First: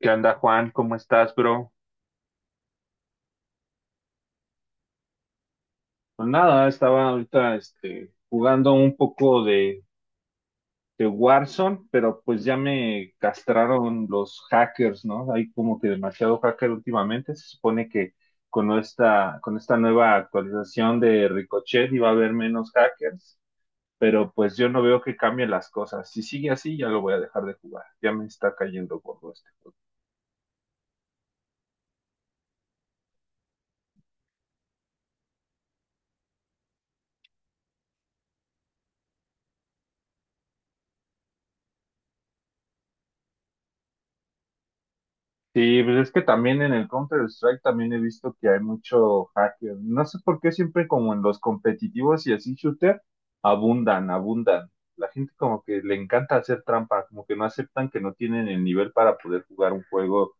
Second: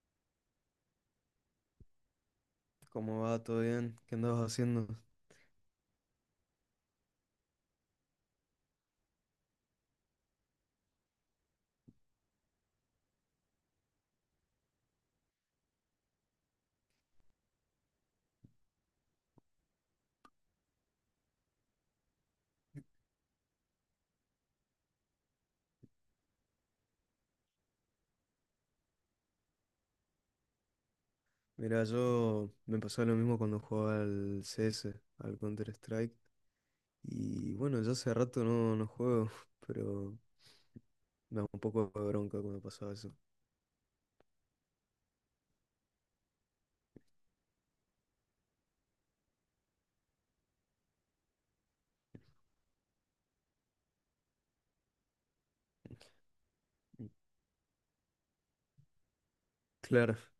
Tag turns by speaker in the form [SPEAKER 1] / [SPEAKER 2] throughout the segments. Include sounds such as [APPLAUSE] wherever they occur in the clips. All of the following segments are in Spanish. [SPEAKER 1] ¿Qué onda, Juan? ¿Cómo estás, bro?
[SPEAKER 2] ¿Cómo va? ¿Todo bien? ¿Qué andabas haciendo?
[SPEAKER 1] Pues nada, estaba ahorita jugando un poco de Warzone, pero pues ya me castraron los hackers, ¿no? Hay como que demasiado hacker últimamente. Se supone que con esta nueva actualización de Ricochet iba a haber menos hackers, pero pues yo no veo que cambien las cosas. Si sigue así, ya lo voy a dejar de jugar. Ya me está cayendo gordo esto.
[SPEAKER 2] Mira, yo me pasaba lo mismo cuando jugaba al CS, al Counter-Strike. Y bueno, ya hace rato no juego, [LAUGHS] pero me da un poco de bronca cuando pasaba eso.
[SPEAKER 1] Sí, pues es que también en el Counter-Strike también he visto que hay mucho hacker. No sé por qué siempre como en los competitivos y así shooter abundan, abundan. La gente como que le encanta hacer trampa, como que no aceptan que no tienen el nivel para poder jugar un
[SPEAKER 2] Claro,
[SPEAKER 1] juego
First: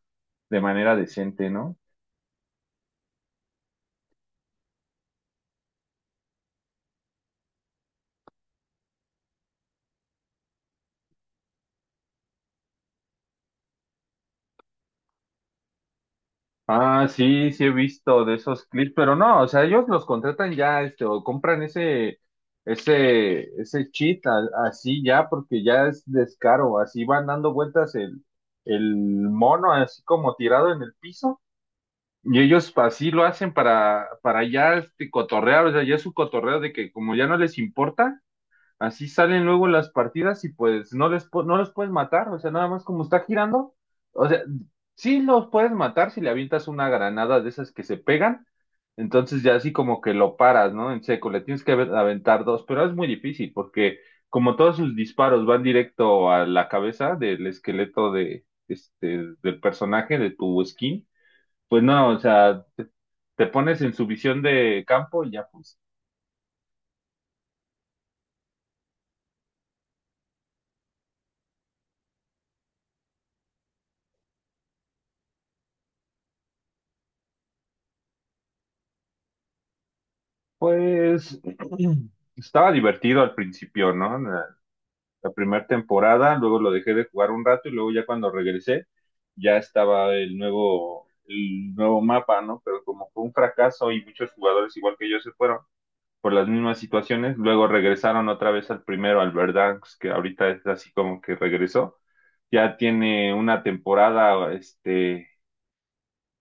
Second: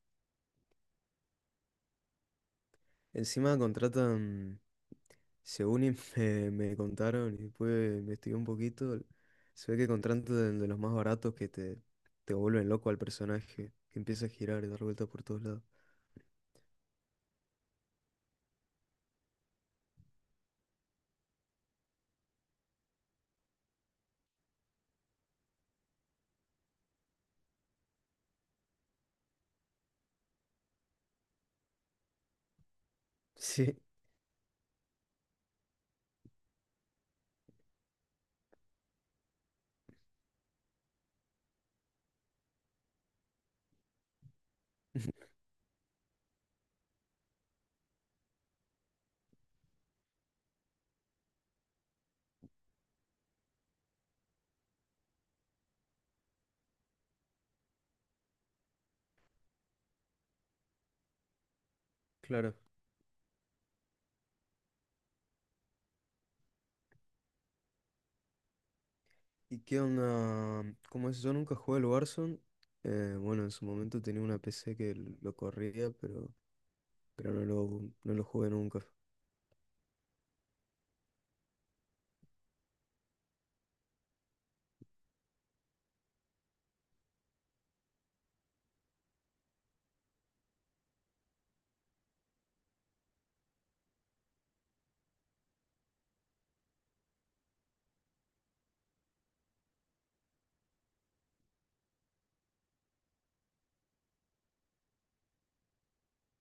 [SPEAKER 1] de manera decente, ¿no?
[SPEAKER 2] encima contratan, según y [LAUGHS] me contaron y después investigué un poquito, se ve que contratan de los más baratos te vuelven loco al personaje, que empieza a girar y dar vueltas por todos lados.
[SPEAKER 1] Ah, sí, sí he visto de esos clips, pero no, o sea, ellos los contratan ya, o compran ese, ese así ya, porque ya es descaro, así van dando vueltas el mono, así como tirado en el piso, y ellos así lo hacen
[SPEAKER 2] Sí,
[SPEAKER 1] para ya, cotorrear, o sea, ya es su cotorreo de que como ya no les importa, así salen luego las partidas y pues no los puedes matar, o sea, nada más como está girando, o sea, sí
[SPEAKER 2] [LAUGHS]
[SPEAKER 1] los puedes matar si le avientas una granada de esas que se pegan, entonces ya así como que lo paras, ¿no? En seco, le tienes que ave- aventar dos, pero es muy difícil porque como todos sus disparos van directo a la cabeza del esqueleto de del personaje de tu skin, pues no, o
[SPEAKER 2] claro.
[SPEAKER 1] sea, te pones en su visión de campo y ya pues.
[SPEAKER 2] ¿Y qué onda? Como es, yo nunca jugué al Warzone. Bueno, en su momento tenía una PC que lo corría, pero no lo jugué nunca.
[SPEAKER 1] Pues [CLEARS THROAT] estaba divertido al principio, ¿no? La primera temporada, luego lo dejé de jugar un rato y luego ya cuando regresé ya estaba el nuevo mapa, ¿no? Pero como fue un fracaso y muchos jugadores igual que yo se fueron por las mismas situaciones, luego regresaron otra vez al primero, al Verdansk, que ahorita es así como que regresó. Ya tiene una temporada,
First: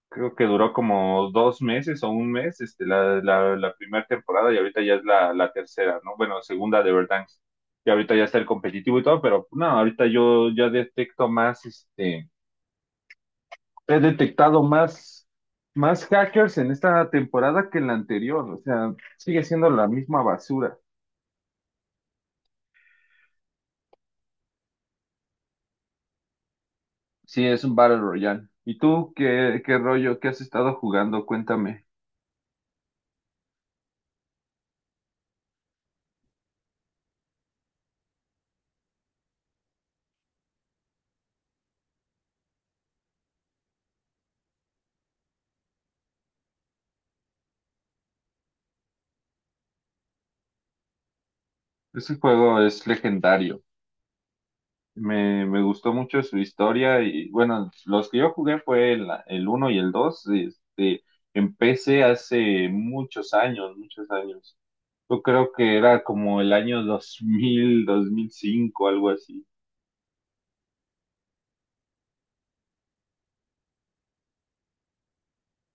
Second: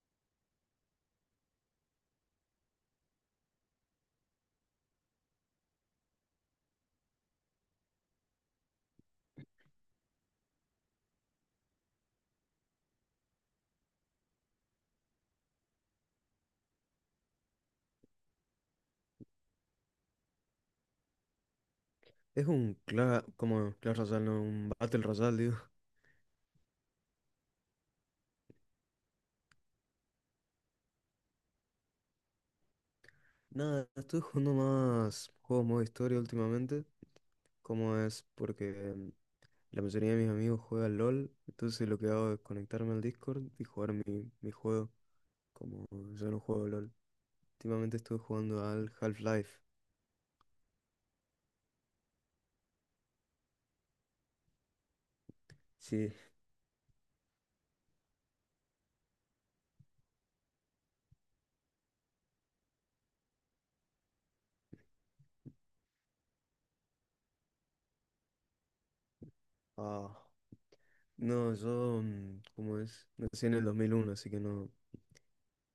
[SPEAKER 1] creo que duró como dos meses o un mes, la primera temporada y ahorita ya es la tercera, ¿no? Bueno, segunda de Verdansk. Y ahorita ya está el competitivo y todo, pero no, ahorita yo ya detecto más, he detectado más, más hackers en esta temporada que en la anterior, o sea, sigue siendo la misma basura.
[SPEAKER 2] Es un cla como Clash Royale, no, un Battle Royale, digo. [LAUGHS]
[SPEAKER 1] Sí, es un Battle Royale. ¿Y tú qué, qué rollo, qué has estado jugando? Cuéntame.
[SPEAKER 2] Nada, estoy jugando más juegos modo historia últimamente. Como es porque la mayoría de mis amigos juegan LOL, entonces lo que hago es conectarme al Discord y jugar mi juego. Como yo no juego LOL. Últimamente estuve jugando al Half-Life.
[SPEAKER 1] Ese juego es legendario. Me gustó
[SPEAKER 2] Sí.
[SPEAKER 1] mucho su historia y bueno, los que yo jugué fue el uno y el 2 empecé hace muchos años, muchos años. Yo creo que era como el año 2000, 2005, algo así.
[SPEAKER 2] Ah. No, yo, ¿cómo es? Nací en el 2001, así que no.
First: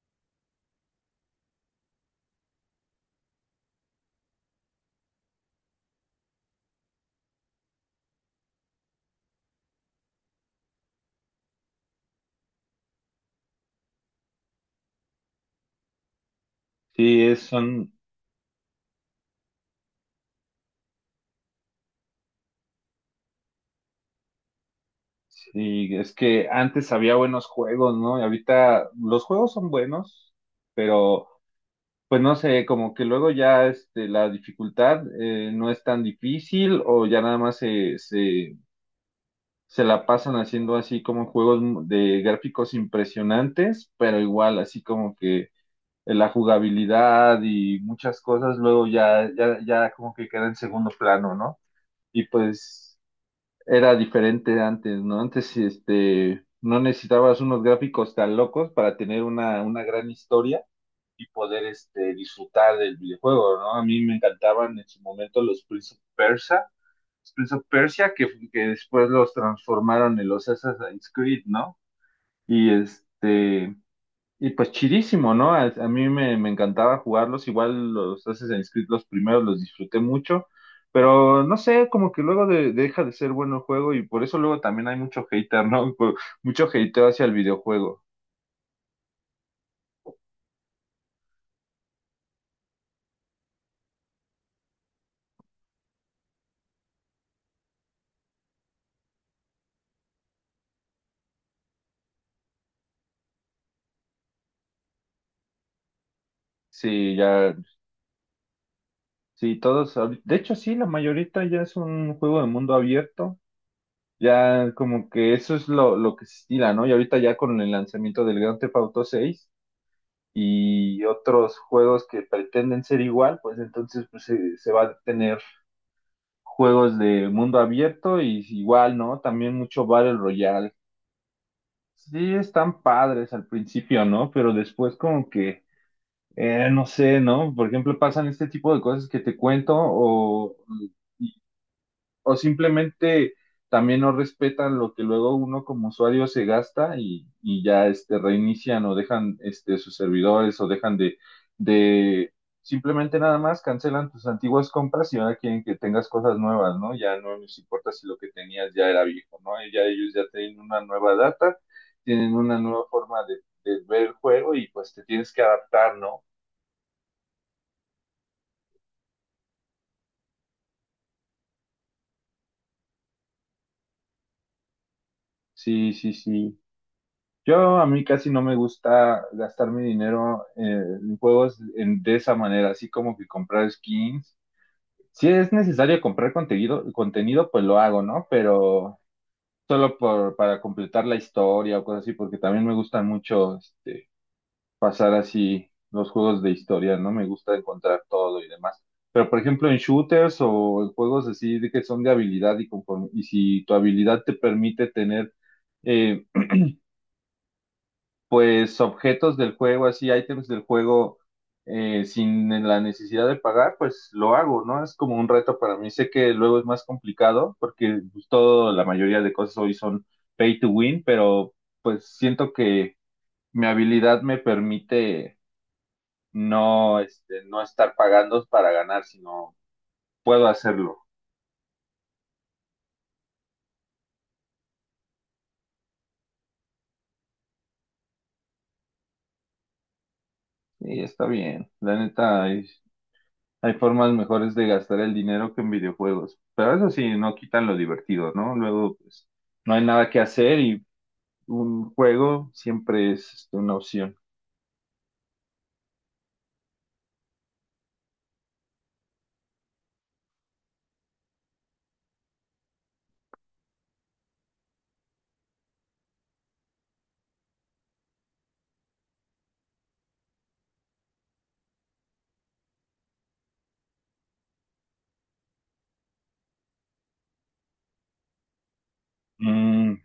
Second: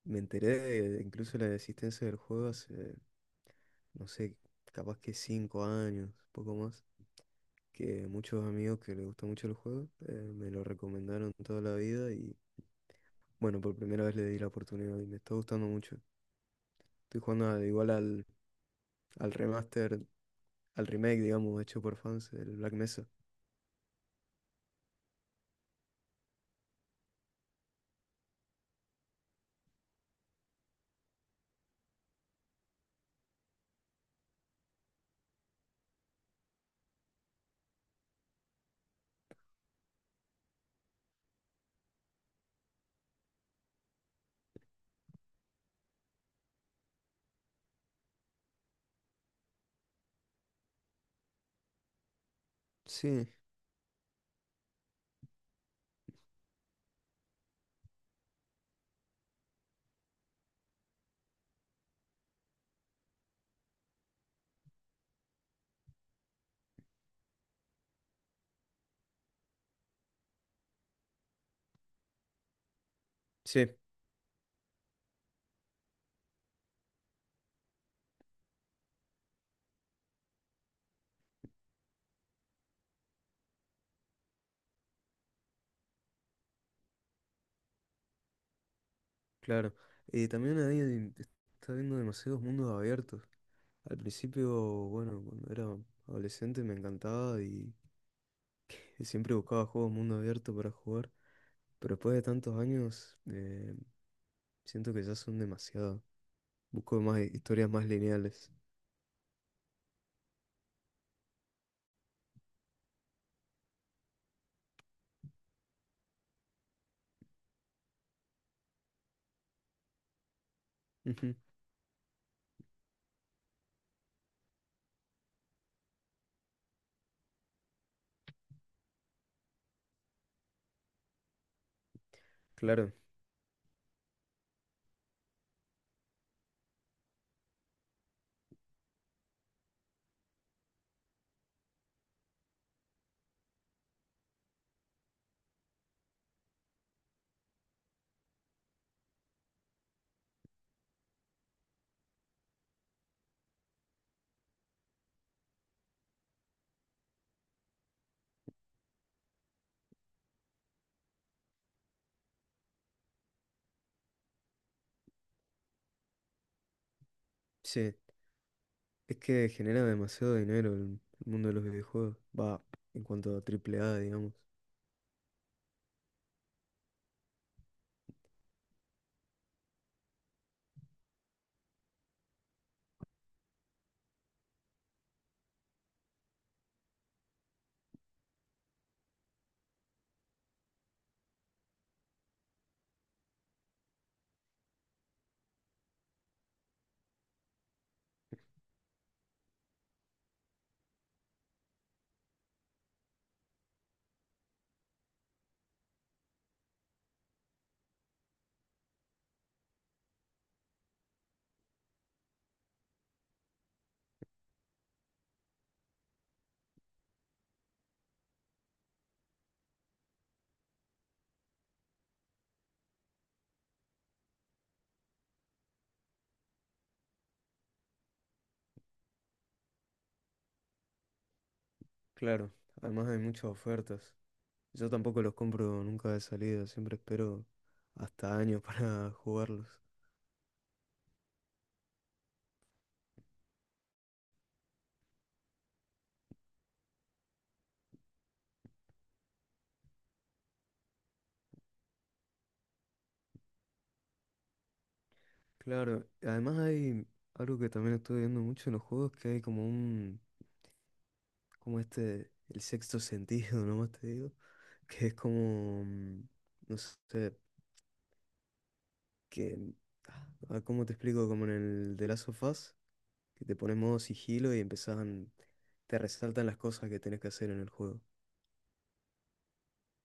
[SPEAKER 2] Me enteré de, incluso la existencia del juego hace, no sé, capaz que 5 años, poco más. Que muchos amigos que les gusta mucho el juego me lo recomendaron toda la vida y, bueno, por primera vez le di la oportunidad y me está gustando mucho.
[SPEAKER 1] Sí,
[SPEAKER 2] Estoy
[SPEAKER 1] es,
[SPEAKER 2] jugando igual
[SPEAKER 1] son,
[SPEAKER 2] al remaster, al remake, digamos, hecho por fans, el Black Mesa.
[SPEAKER 1] sí, es que antes había buenos juegos, ¿no? Y ahorita los juegos son buenos, pero pues no sé, como que luego ya la dificultad no es tan difícil o ya nada más se la pasan haciendo así como juegos de gráficos impresionantes, pero igual así como que la jugabilidad y muchas cosas luego ya como que queda en segundo plano, ¿no? Y pues
[SPEAKER 2] Sí,
[SPEAKER 1] era diferente antes, ¿no? Antes no necesitabas unos gráficos tan locos para tener una gran historia y poder disfrutar del videojuego, ¿no? A mí me encantaban en su momento los Prince of Persia, que después los transformaron en los Assassin's Creed, ¿no? Y
[SPEAKER 2] sí,
[SPEAKER 1] este, y pues chidísimo, ¿no? A mí me encantaba jugarlos, igual los Assassin's Creed los primeros los disfruté mucho, pero no sé, como que luego deja de ser bueno el juego y por eso luego también hay mucho hater, ¿no? [LAUGHS] Mucho hateo hacia el videojuego.
[SPEAKER 2] claro. Y también ahí está viendo demasiados mundos abiertos. Al principio, bueno, cuando era adolescente me encantaba y siempre buscaba juegos mundo abierto para jugar, pero después de tantos años siento que ya son demasiado. Busco
[SPEAKER 1] Sí,
[SPEAKER 2] más
[SPEAKER 1] ya,
[SPEAKER 2] historias más lineales.
[SPEAKER 1] sí, todos, ahorita- de hecho sí, la mayorita ya es un juego de mundo abierto. Ya como que eso es lo que se estila, ¿no? Y ahorita ya con el lanzamiento del Grand Theft Auto 6 y
[SPEAKER 2] Ujú,
[SPEAKER 1] otros juegos que pretenden ser igual, pues entonces pues, se va a tener juegos de mundo abierto y igual, ¿no? También mucho Battle Royale. Sí, están
[SPEAKER 2] claro,
[SPEAKER 1] padres al principio, ¿no? Pero después como que, no sé, ¿no? Por ejemplo, pasan este tipo de cosas que te cuento o simplemente también no respetan lo que luego uno como usuario se gasta y ya reinician o dejan sus servidores o dejan de simplemente nada más cancelan tus antiguas compras y ahora quieren que tengas cosas nuevas, ¿no? Ya no les importa si lo que tenías ya era viejo, ¿no? Ya ellos ya tienen una nueva data, tienen una nueva forma de ver el juego y pues te tienes que adaptar, ¿no?
[SPEAKER 2] sí, es que genera demasiado dinero el mundo de los videojuegos. Va, en cuanto a AAA, digamos.
[SPEAKER 1] Sí, sí, sí. Yo a mí casi no me gusta gastar mi dinero en juegos de esa manera, así como que comprar skins. Si es necesario comprar contenido, contenido, pues lo hago, ¿no? Pero solo por, para completar la historia o cosas así, porque también me gusta mucho pasar así los juegos de historia, ¿no? Me gusta encontrar todo y demás. Pero por ejemplo en shooters o en juegos así de que son de habilidad y conforme, y si tu habilidad te permite tener eh, pues objetos del juego, así ítems del juego, sin la necesidad de pagar, pues lo hago, ¿no? Es como un reto para mí. Sé que luego es más complicado porque pues, todo, la mayoría de cosas hoy son pay to win, pero pues siento que mi habilidad me permite no estar pagando para ganar, sino puedo hacerlo.
[SPEAKER 2] Claro, además hay muchas ofertas. Yo tampoco los compro nunca de salida, siempre espero hasta años [LAUGHS] para jugarlos.
[SPEAKER 1] Y está bien, la neta, hay formas mejores de gastar el dinero que en videojuegos, pero eso sí, no quitan lo divertido, ¿no? Luego, pues, no hay nada que hacer y un juego siempre es una opción.
[SPEAKER 2] Claro, además hay algo que también estoy viendo mucho en los juegos, que hay como un, como este, el sexto sentido, [LAUGHS] nomás te digo, que es como, no sé, que, ah, ¿cómo te explico? Como en el de Last of Us, que te pones modo sigilo y empezaban, te resaltan las cosas que tenés que hacer en el juego.
[SPEAKER 1] Mm,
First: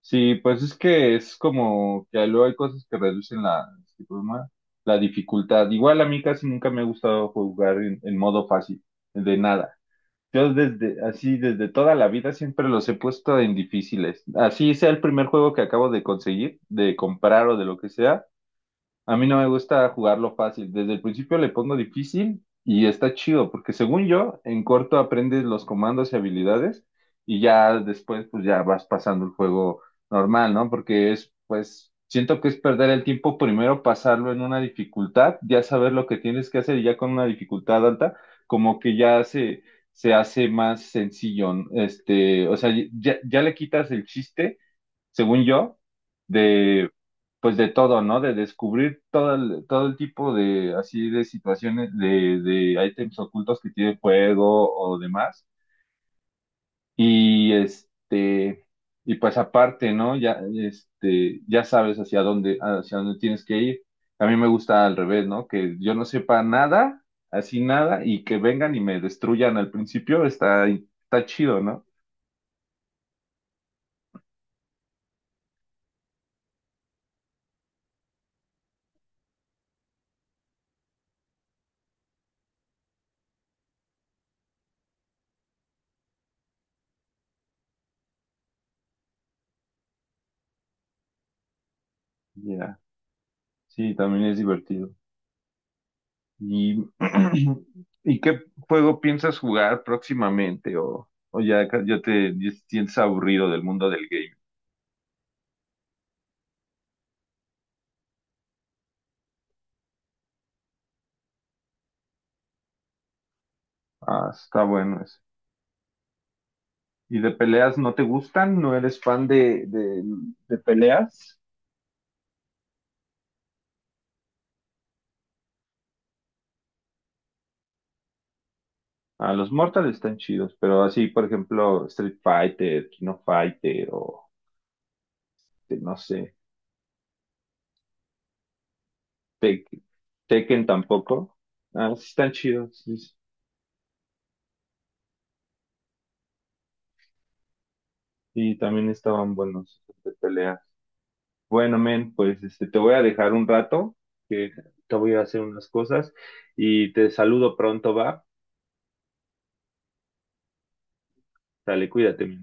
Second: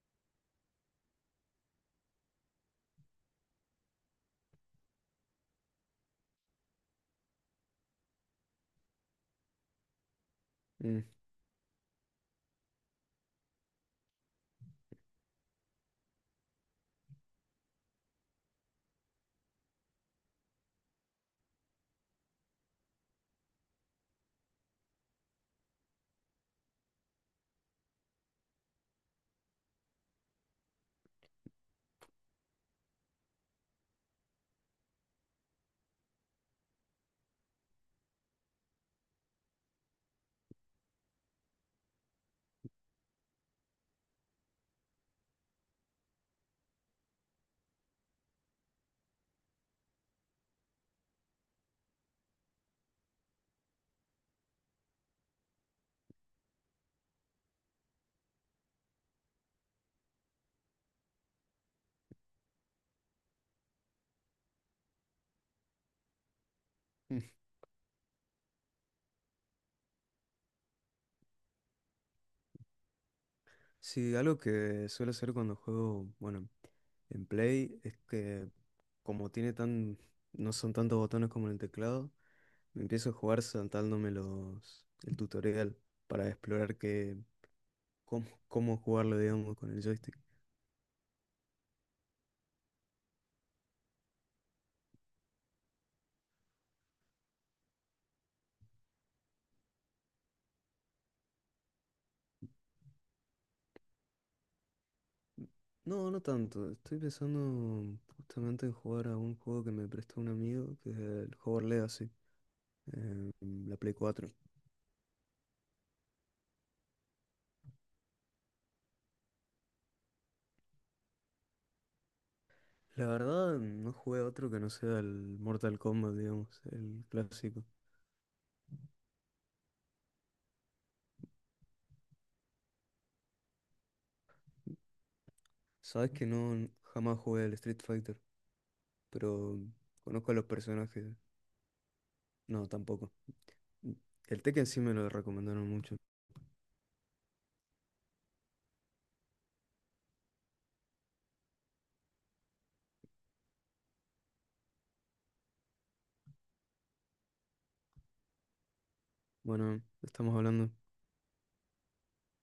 [SPEAKER 1] sí, pues es que es como que luego hay cosas que reducen ¿cómo se llama? La dificultad. Igual a mí casi nunca me ha gustado jugar en modo fácil, de nada. Yo desde, así, desde toda la vida siempre los he puesto en difíciles. Así sea el primer juego que acabo de conseguir, de comprar o de lo que sea. A mí no me gusta jugarlo fácil. Desde el principio le pongo difícil y está chido, porque según yo, en corto aprendes los comandos y habilidades y ya después pues ya vas pasando el juego normal, ¿no? Porque es, pues, siento que es perder el tiempo primero pasarlo en una dificultad, ya saber lo que tienes que hacer y ya con una dificultad alta, como que se hace más sencillo, ¿no? Ya le quitas el chiste según yo, de, pues de todo, ¿no? De descubrir todo el tipo de, así, de situaciones, de ítems ocultos que tiene el juego o demás. Y este, y pues aparte, ¿no? Ya sabes hacia dónde tienes que ir. A mí me gusta al revés, ¿no? Que yo no sepa nada,
[SPEAKER 2] Mm.
[SPEAKER 1] así nada, y que vengan y me destruyan al principio, está, está chido, ¿no?
[SPEAKER 2] Sí, algo que suelo hacer cuando juego, bueno, en Play es que como tiene tan, no son tantos botones como en el teclado, me empiezo a jugar saltándome el tutorial para explorar qué, cómo, cómo jugarlo, digamos, con el joystick.
[SPEAKER 1] Ya, sí, también es divertido. ¿Y, [CLEARS THROAT] ¿y qué juego piensas jugar próximamente? O ya, ya te sientes aburrido del mundo del game?
[SPEAKER 2] No, no tanto. Estoy pensando justamente en jugar a un juego que me prestó un amigo, que es el Hogwarts Legacy, en la Play
[SPEAKER 1] Ah,
[SPEAKER 2] 4.
[SPEAKER 1] está bueno eso. ¿Y de peleas no te gustan? ¿No eres fan de peleas?
[SPEAKER 2] La verdad, no jugué a otro que no sea el Mortal Kombat, digamos, el clásico.
[SPEAKER 1] Ah, los Mortal están chidos, pero así, por ejemplo, Street Fighter, Kino Fighter o no
[SPEAKER 2] Sabes que
[SPEAKER 1] sé,
[SPEAKER 2] no, jamás jugué al Street Fighter, pero
[SPEAKER 1] Tek-
[SPEAKER 2] conozco a los
[SPEAKER 1] Tekken
[SPEAKER 2] personajes.
[SPEAKER 1] tampoco. Ah, sí están
[SPEAKER 2] No,
[SPEAKER 1] chidos, sí,
[SPEAKER 2] tampoco.
[SPEAKER 1] sí.
[SPEAKER 2] El Tekken sí me lo recomendaron mucho.
[SPEAKER 1] Y también estaban buenos de peleas. Bueno, men, pues te voy a dejar un rato. Te voy a hacer unas cosas y te saludo pronto, va.
[SPEAKER 2] Bueno, estamos hablando.
[SPEAKER 1] Dale, cuídate.